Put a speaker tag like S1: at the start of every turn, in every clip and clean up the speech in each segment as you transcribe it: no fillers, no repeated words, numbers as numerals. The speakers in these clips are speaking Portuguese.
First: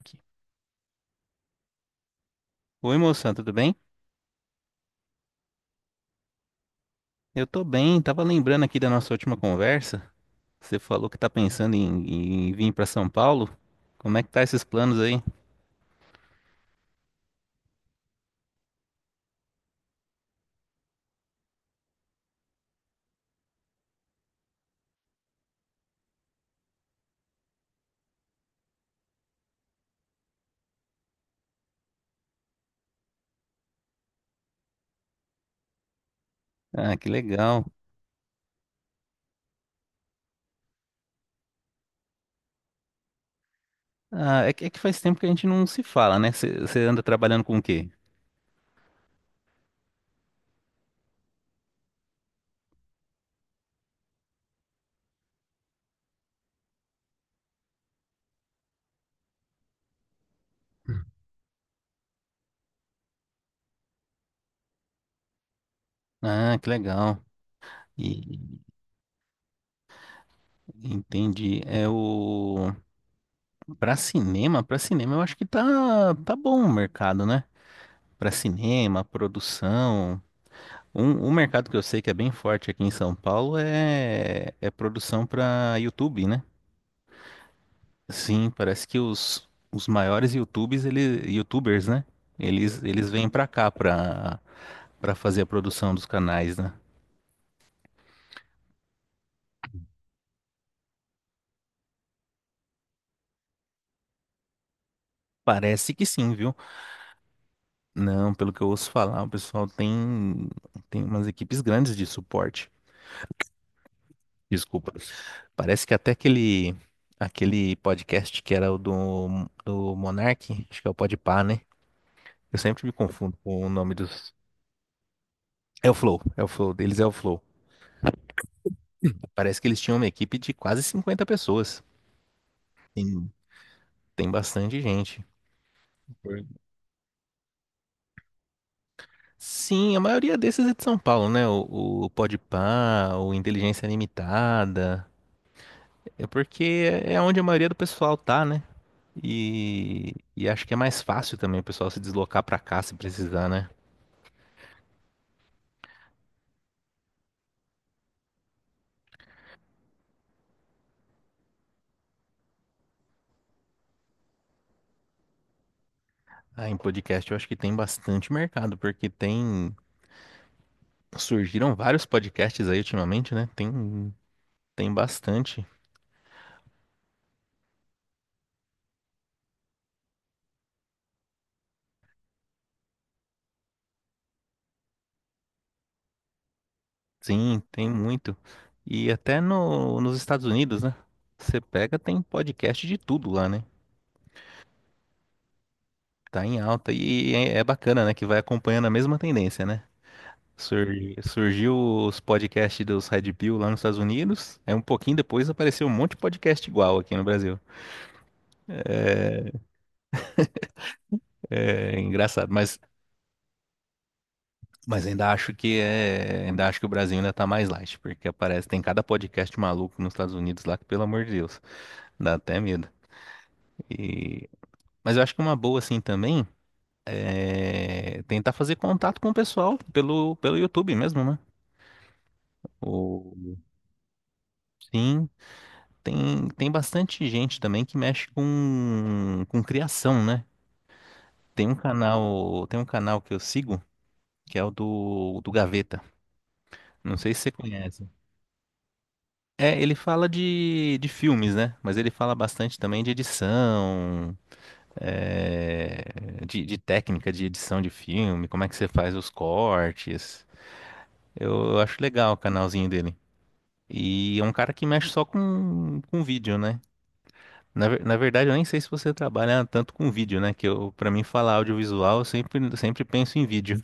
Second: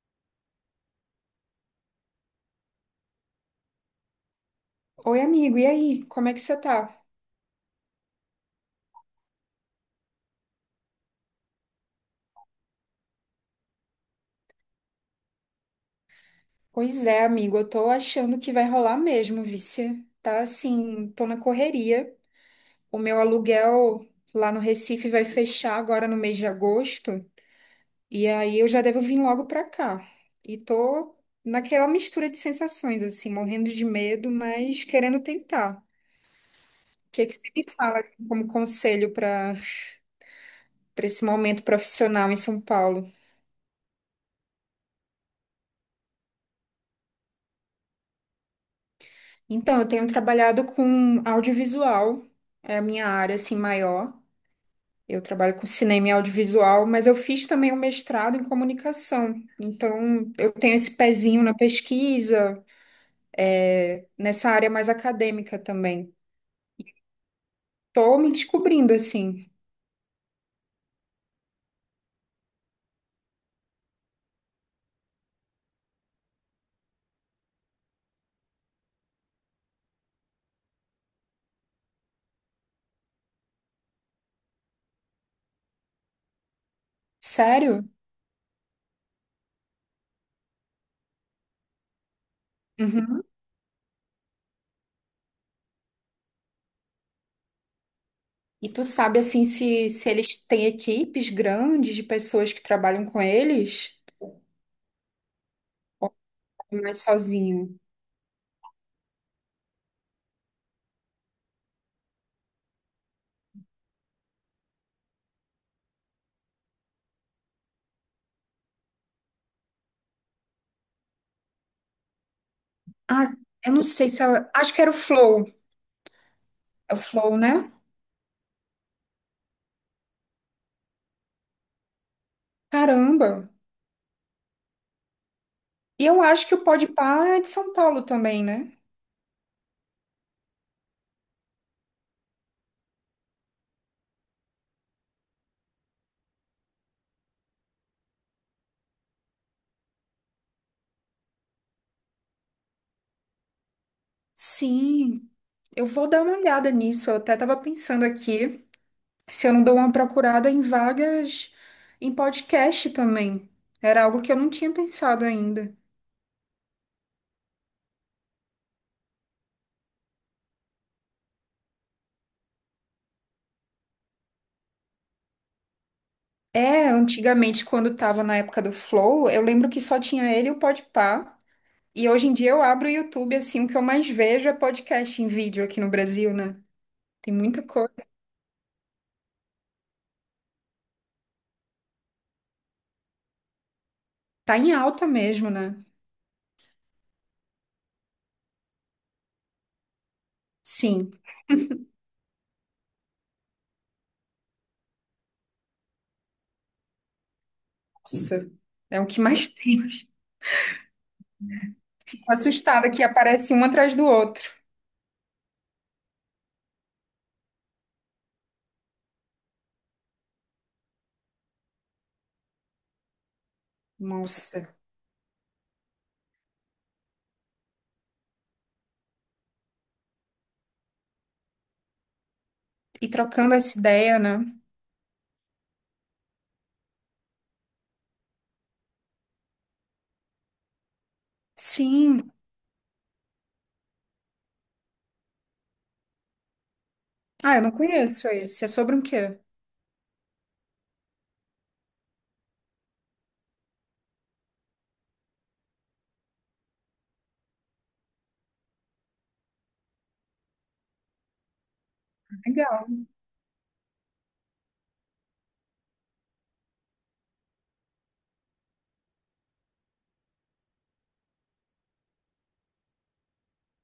S1: Aqui. Oi, moção, tudo bem?
S2: Oi, amigo, e aí? Como é que você tá?
S1: Eu tô bem, tava lembrando aqui da nossa última conversa. Você falou que tá pensando em vir pra São Paulo. Como é que tá esses planos aí?
S2: Pois é, amigo, eu tô achando que vai rolar mesmo, vice. Tá assim, tô na correria. O meu aluguel lá no Recife vai fechar agora no mês de agosto, e aí eu já devo vir logo pra cá. E tô naquela mistura de sensações, assim, morrendo de medo, mas querendo tentar.
S1: Ah, que
S2: O que que você
S1: legal.
S2: me fala assim, como conselho para esse momento profissional em São Paulo?
S1: Ah, é que faz tempo que a gente não se fala, né? Você anda trabalhando com o quê?
S2: Então, eu tenho trabalhado com audiovisual, é a minha área assim maior. Eu trabalho com cinema e audiovisual, mas eu fiz também um mestrado em comunicação. Então, eu tenho esse pezinho na pesquisa, nessa área mais acadêmica também.
S1: Ah, que legal.
S2: Tô
S1: E
S2: me descobrindo assim.
S1: entendi. É o Pra cinema, eu acho que tá bom o mercado, né? Pra cinema, produção. Um mercado que eu sei que é bem forte aqui em São Paulo é produção pra YouTube, né?
S2: Sério?
S1: Sim, parece que os maiores YouTubes, ele, YouTubers, né? Eles
S2: Uhum.
S1: vêm pra cá pra fazer a produção dos canais, né?
S2: E tu sabe assim se eles têm equipes grandes de pessoas que trabalham com eles?
S1: Parece que sim, viu?
S2: Ou é mais sozinho.
S1: Não, pelo que eu ouço falar, tem umas equipes grandes de suporte. Desculpa. Parece que até aquele podcast que era o do Monark, acho que é o Podpah, né? Eu sempre me
S2: Ah,
S1: confundo com o
S2: eu não
S1: nome
S2: sei se
S1: dos.
S2: é- acho que era o Flow.
S1: É o Flow,
S2: É o
S1: deles é o
S2: Flow,
S1: Flow.
S2: né?
S1: Parece que eles tinham uma equipe de quase 50 pessoas. Tem,
S2: Caramba.
S1: tem bastante gente.
S2: E eu acho que o Podpah é de São Paulo também, né?
S1: Sim, a maioria desses é de São Paulo, né? O Podpah, o Inteligência Limitada. É porque é onde a maioria do pessoal tá, né? E acho que é mais fácil também o pessoal se deslocar pra cá se precisar, né?
S2: Sim. Eu vou dar uma olhada nisso. Eu até estava pensando aqui se eu não dou uma procurada em vagas em podcast também. Era algo que eu não tinha pensado ainda.
S1: Ah, em podcast eu acho que tem bastante mercado, porque tem. Surgiram vários podcasts aí ultimamente, né? Tem bastante.
S2: É, antigamente, quando estava na época do Flow, eu lembro que só tinha ele e o Podpah. E hoje em dia eu abro o YouTube, assim, o que eu mais vejo é podcast em vídeo aqui no Brasil, né? Tem
S1: Sim,
S2: muita
S1: tem
S2: coisa.
S1: muito. E até no, nos Estados Unidos, né? Você pega, tem podcast de tudo lá, né?
S2: Tá em alta mesmo, né?
S1: Tá em alta. E é bacana, né? Que vai acompanhando a mesma tendência, né? Sur,
S2: Sim.
S1: surgiu os podcasts dos Red Pill lá nos Estados Unidos. É um pouquinho depois apareceu um monte de podcast igual aqui no Brasil.
S2: Nossa. É o que mais
S1: É engraçado, mas
S2: assustada que aparece um atrás do outro.
S1: Mas ainda acho que é, ainda acho que o Brasil ainda tá mais light, porque aparece, tem cada podcast maluco nos Estados Unidos lá que, pelo amor de Deus, dá até medo. E,
S2: Nossa.
S1: mas eu acho que uma boa assim também é tentar fazer contato com o pessoal pelo YouTube mesmo, né?
S2: E
S1: O,
S2: trocando essa ideia, né?
S1: sim, tem bastante gente também que mexe com criação, né? Tem um
S2: Sim.
S1: canal, tem um canal que eu sigo que é o do Gaveta. Não sei se você
S2: Ah, eu não
S1: conhece.
S2: conheço esse. É sobre um quê?
S1: É, ele fala de filmes, né? Mas ele fala bastante também de edição, é, de técnica de edição de filme, como é que você faz os cortes. Eu acho legal o
S2: Legal.
S1: canalzinho dele. E é um cara que mexe só com vídeo, né? Na verdade, eu nem sei se você trabalha tanto com vídeo, né? Que eu, para mim, falar audiovisual, eu sempre penso em vídeo.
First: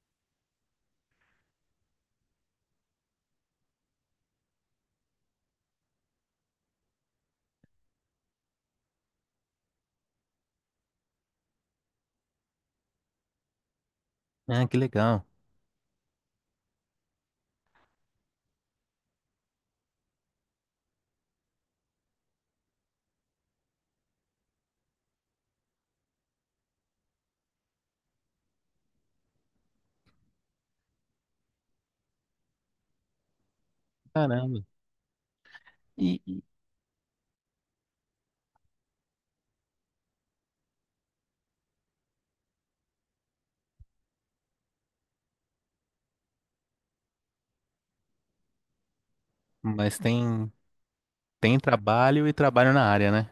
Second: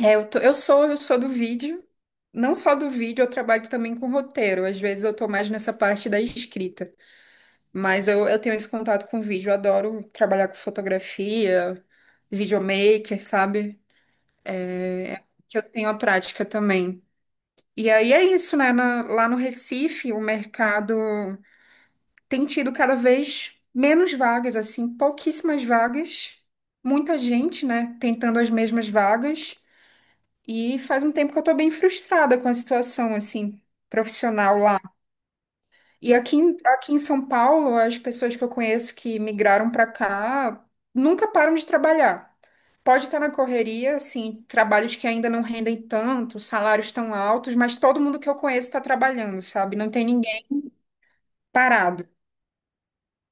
S2: É, eu sou do vídeo. Não só do vídeo, eu trabalho também com roteiro. Às vezes eu tô mais nessa parte da escrita. Mas eu tenho esse contato com vídeo. Eu adoro trabalhar com fotografia, videomaker, sabe?
S1: Ah, que
S2: É,
S1: legal.
S2: é que eu tenho a prática também. E aí é isso, né? Lá no Recife, o mercado tem tido cada vez menos vagas, assim, pouquíssimas vagas, muita gente, né, tentando as mesmas vagas, e faz um tempo que eu tô bem frustrada com a situação, assim, profissional
S1: Caramba.
S2: lá. E
S1: E,
S2: aqui em São Paulo, as pessoas que eu conheço que migraram para cá nunca param de trabalhar. Pode estar na correria, assim, trabalhos que ainda não rendem tanto, salários tão altos, mas todo mundo que eu conheço está trabalhando, sabe? Não
S1: mas
S2: tem ninguém
S1: tem
S2: parado.
S1: trabalho e trabalho na área, né?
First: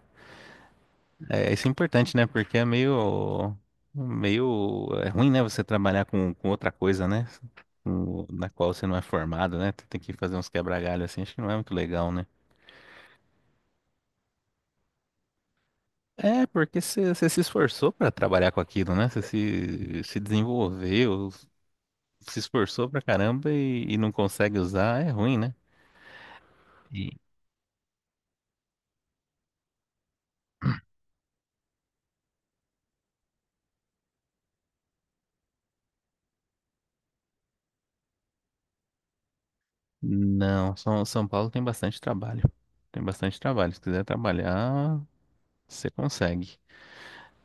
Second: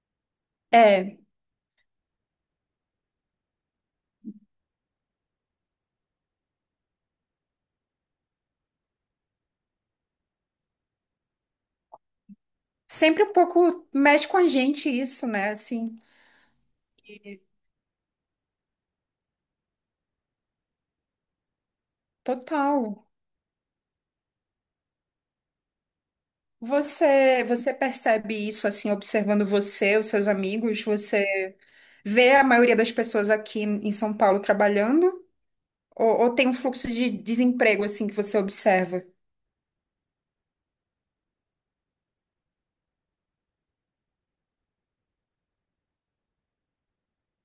S2: É.
S1: É, isso é importante, né? Porque é meio, é ruim, né? Você trabalhar com outra coisa, né? Com- na qual você não é formado, né? Tem que fazer uns quebra-galho assim, acho que não é muito legal, né?
S2: Sempre um pouco mexe com a gente isso, né? Assim,
S1: É, porque você se esforçou pra trabalhar com aquilo, né? Você se desenvolveu, se esforçou pra
S2: total.
S1: caramba e não consegue usar, é ruim, né? E-
S2: Você percebe isso assim, observando você, os seus amigos? Você vê a maioria das pessoas aqui em São Paulo trabalhando? Ou tem um fluxo de desemprego assim que você observa?
S1: Não, São Paulo tem bastante trabalho. Tem bastante trabalho. Se quiser trabalhar, você consegue.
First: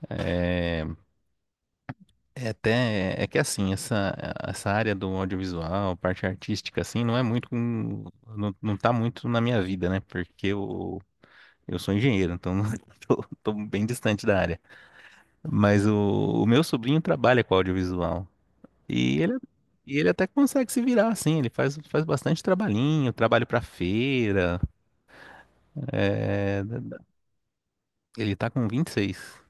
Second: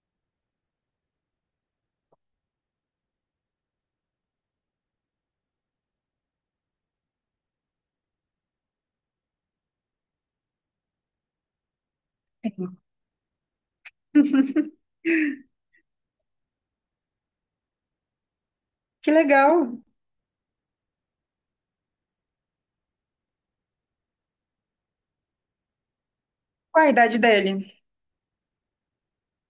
S1: É, é até, é que assim, essa área do audiovisual, parte artística, assim, não é muito, com- não, não tá muito na minha vida, né? Porque eu sou engenheiro, então não- tô bem distante da área. Mas o meu sobrinho trabalha com audiovisual
S2: Que
S1: e ele,
S2: legal.
S1: e ele até consegue se virar, assim, ele faz, faz bastante trabalhinho, trabalho pra feira, é, da-
S2: Qual a
S1: da-
S2: idade dele?
S1: ele tá com 26.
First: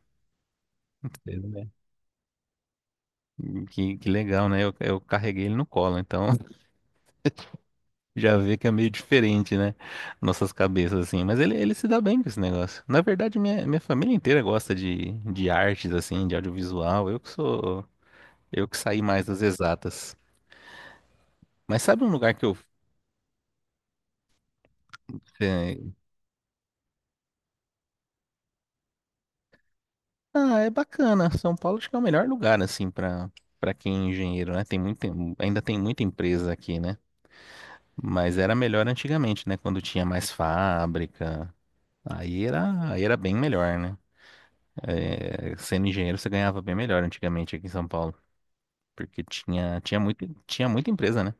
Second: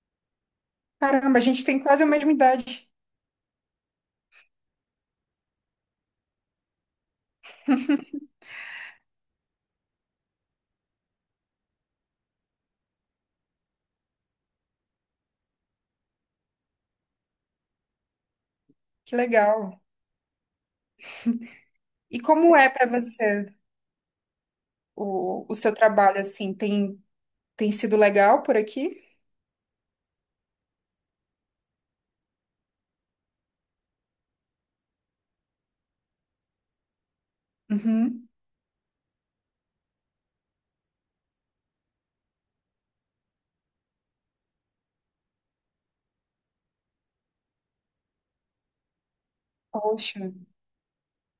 S2: Caramba, a gente
S1: Né?
S2: tem quase a mesma idade.
S1: Que legal, né? Eu carreguei ele no colo, então já vê que é meio diferente, né? Nossas cabeças, assim. Mas ele se dá bem com esse negócio. Na verdade, minha família inteira gosta de artes, assim, de audiovisual. Eu que sou. Eu que saí
S2: Que
S1: mais das
S2: legal.
S1: exatas. Mas sabe um
S2: E
S1: lugar que eu.
S2: como é para você o seu
S1: É,
S2: trabalho assim? Tem, tem sido legal por aqui?
S1: ah, é bacana. São Paulo acho que é o melhor lugar, assim, pra, pra quem é engenheiro, né? Tem muita, ainda tem muita empresa aqui, né?
S2: Uhum.
S1: Mas era melhor antigamente, né? Quando tinha mais fábrica. Aí era bem melhor, né? É, sendo engenheiro, você ganhava bem melhor antigamente aqui em São Paulo. Porque tinha
S2: Poxa.
S1: muito, tinha muita empresa, né?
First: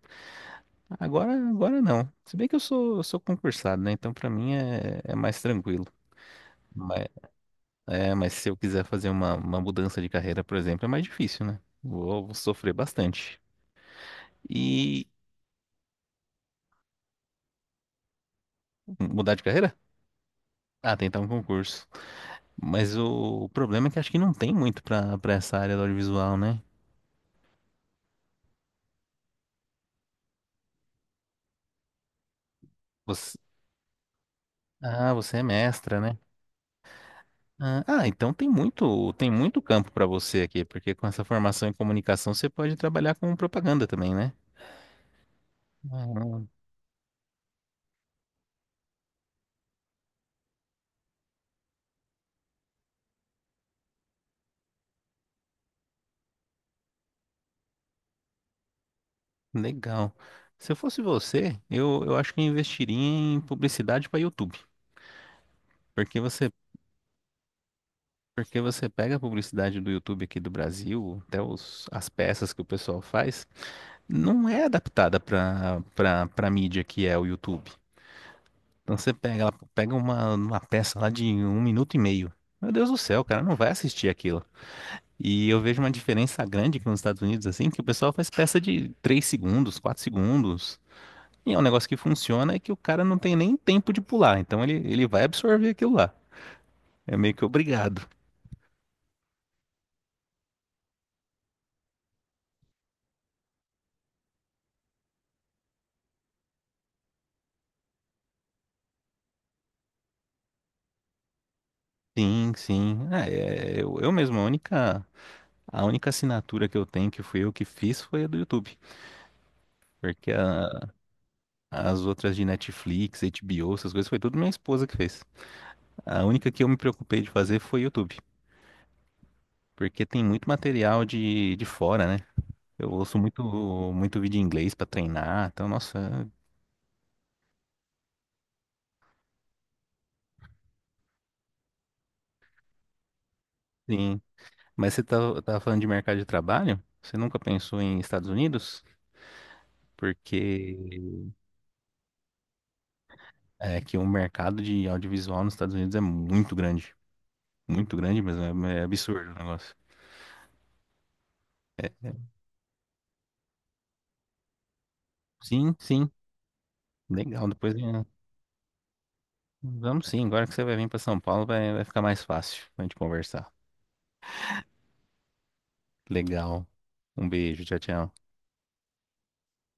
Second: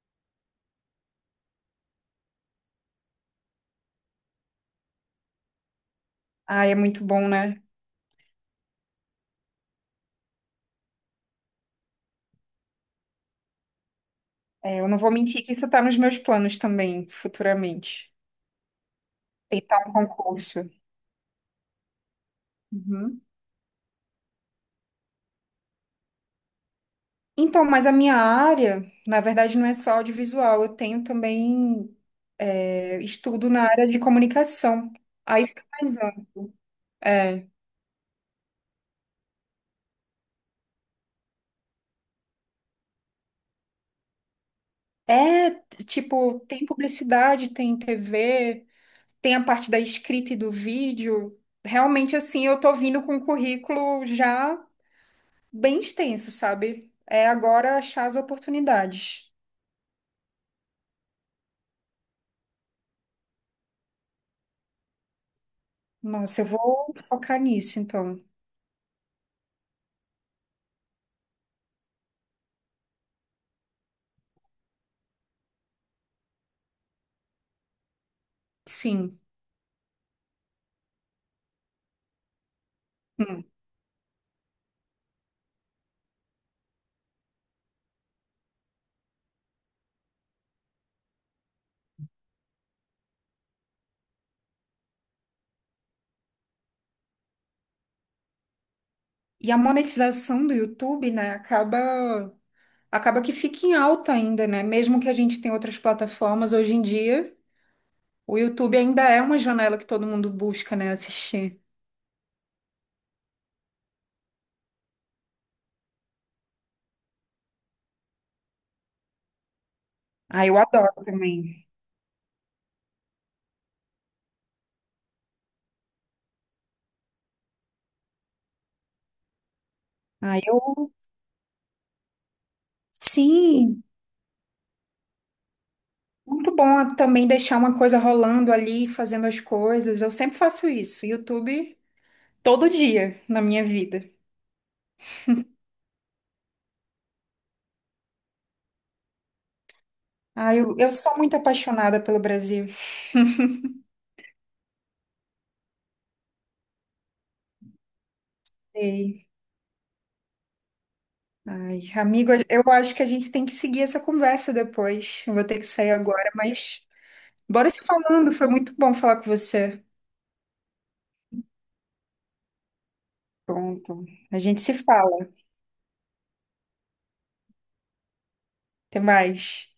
S1: Agora não. Se bem que eu sou concursado, né? Então pra mim é mais tranquilo.
S2: Ai, é muito
S1: Mas,
S2: bom, né?
S1: é, mas se eu quiser fazer uma mudança de carreira, por exemplo, é mais difícil, né? Vou sofrer bastante.
S2: É, eu não
S1: E
S2: vou mentir que isso tá nos meus planos também, futuramente.
S1: mudar de carreira?
S2: Tentar um concurso.
S1: Ah, tentar um concurso. Mas
S2: Uhum.
S1: o problema é que acho que não tem muito pra para essa área do audiovisual, né?
S2: Então, mas a minha área, na verdade, não é só audiovisual. Eu tenho também
S1: Você,
S2: estudo na área de comunicação.
S1: ah, você é
S2: Aí fica mais
S1: mestra, né?
S2: amplo. É,
S1: Ah, ah, então tem muito campo para você aqui, porque com essa formação em comunicação você pode trabalhar com propaganda também, né?
S2: é, tipo,
S1: Ah,
S2: tem publicidade, tem TV, tem a parte da escrita e do vídeo. Realmente, assim, eu tô vindo com um currículo já bem extenso, sabe? É agora achar as oportunidades.
S1: legal. Se eu fosse você, eu acho que eu investiria em publicidade para YouTube, porque
S2: Nossa, eu
S1: você,
S2: vou focar nisso, então.
S1: porque você pega a publicidade do YouTube aqui do Brasil, até os, as peças que o pessoal faz, não é adaptada para mídia que é o YouTube. Então você
S2: Sim.
S1: pega, ela pega uma peça lá de um minuto e meio. Meu Deus do céu, o cara
S2: Hum.
S1: não vai assistir aquilo. E eu vejo uma diferença grande aqui nos Estados Unidos, assim, que o pessoal faz peça de 3 segundos, 4 segundos. E é um negócio que funciona, é que o cara não tem nem tempo de pular. Então ele vai absorver aquilo lá. É meio que obrigado.
S2: E a monetização do YouTube, né, acaba que fica em alta ainda, né? Mesmo que a gente tenha outras plataformas hoje em dia, o YouTube ainda é uma janela que todo mundo busca, né, assistir.
S1: Sim, sim. Ah, é, eu mesmo, a única assinatura que eu tenho, que fui eu que fiz, foi a do YouTube. Porque
S2: Ah, eu
S1: a-
S2: adoro também.
S1: as outras de Netflix, HBO, essas coisas, foi tudo minha esposa que fez. A única que eu me preocupei de fazer foi YouTube. Porque tem
S2: Ah,
S1: muito
S2: eu
S1: material de fora, né? Eu ouço muito,
S2: Sim,
S1: muito vídeo em inglês pra treinar, então, nossa,
S2: muito bom também deixar uma coisa rolando ali, fazendo as coisas. Eu sempre faço isso. YouTube todo dia na minha vida.
S1: sim. Mas você tá, tava falando de mercado de trabalho? Você nunca pensou em Estados Unidos?
S2: Ai, eu sou
S1: Porque
S2: muito apaixonada pelo Brasil.
S1: é que o mercado de audiovisual nos Estados Unidos é muito grande. Muito grande mesmo, é
S2: Ei,
S1: absurdo o negócio.
S2: ai,
S1: É, é-
S2: amigo, eu acho que a gente tem que seguir essa conversa depois. Eu vou ter que
S1: sim,
S2: sair
S1: sim,
S2: agora, mas
S1: legal.
S2: bora
S1: Depois
S2: se
S1: é,
S2: falando. Foi muito bom falar com você.
S1: vamos sim, agora que você vai vir pra São Paulo, vai ficar mais fácil pra gente conversar.
S2: Pronto. A gente se fala.
S1: Legal. Um beijo, tchau, tchau.
S2: Até mais.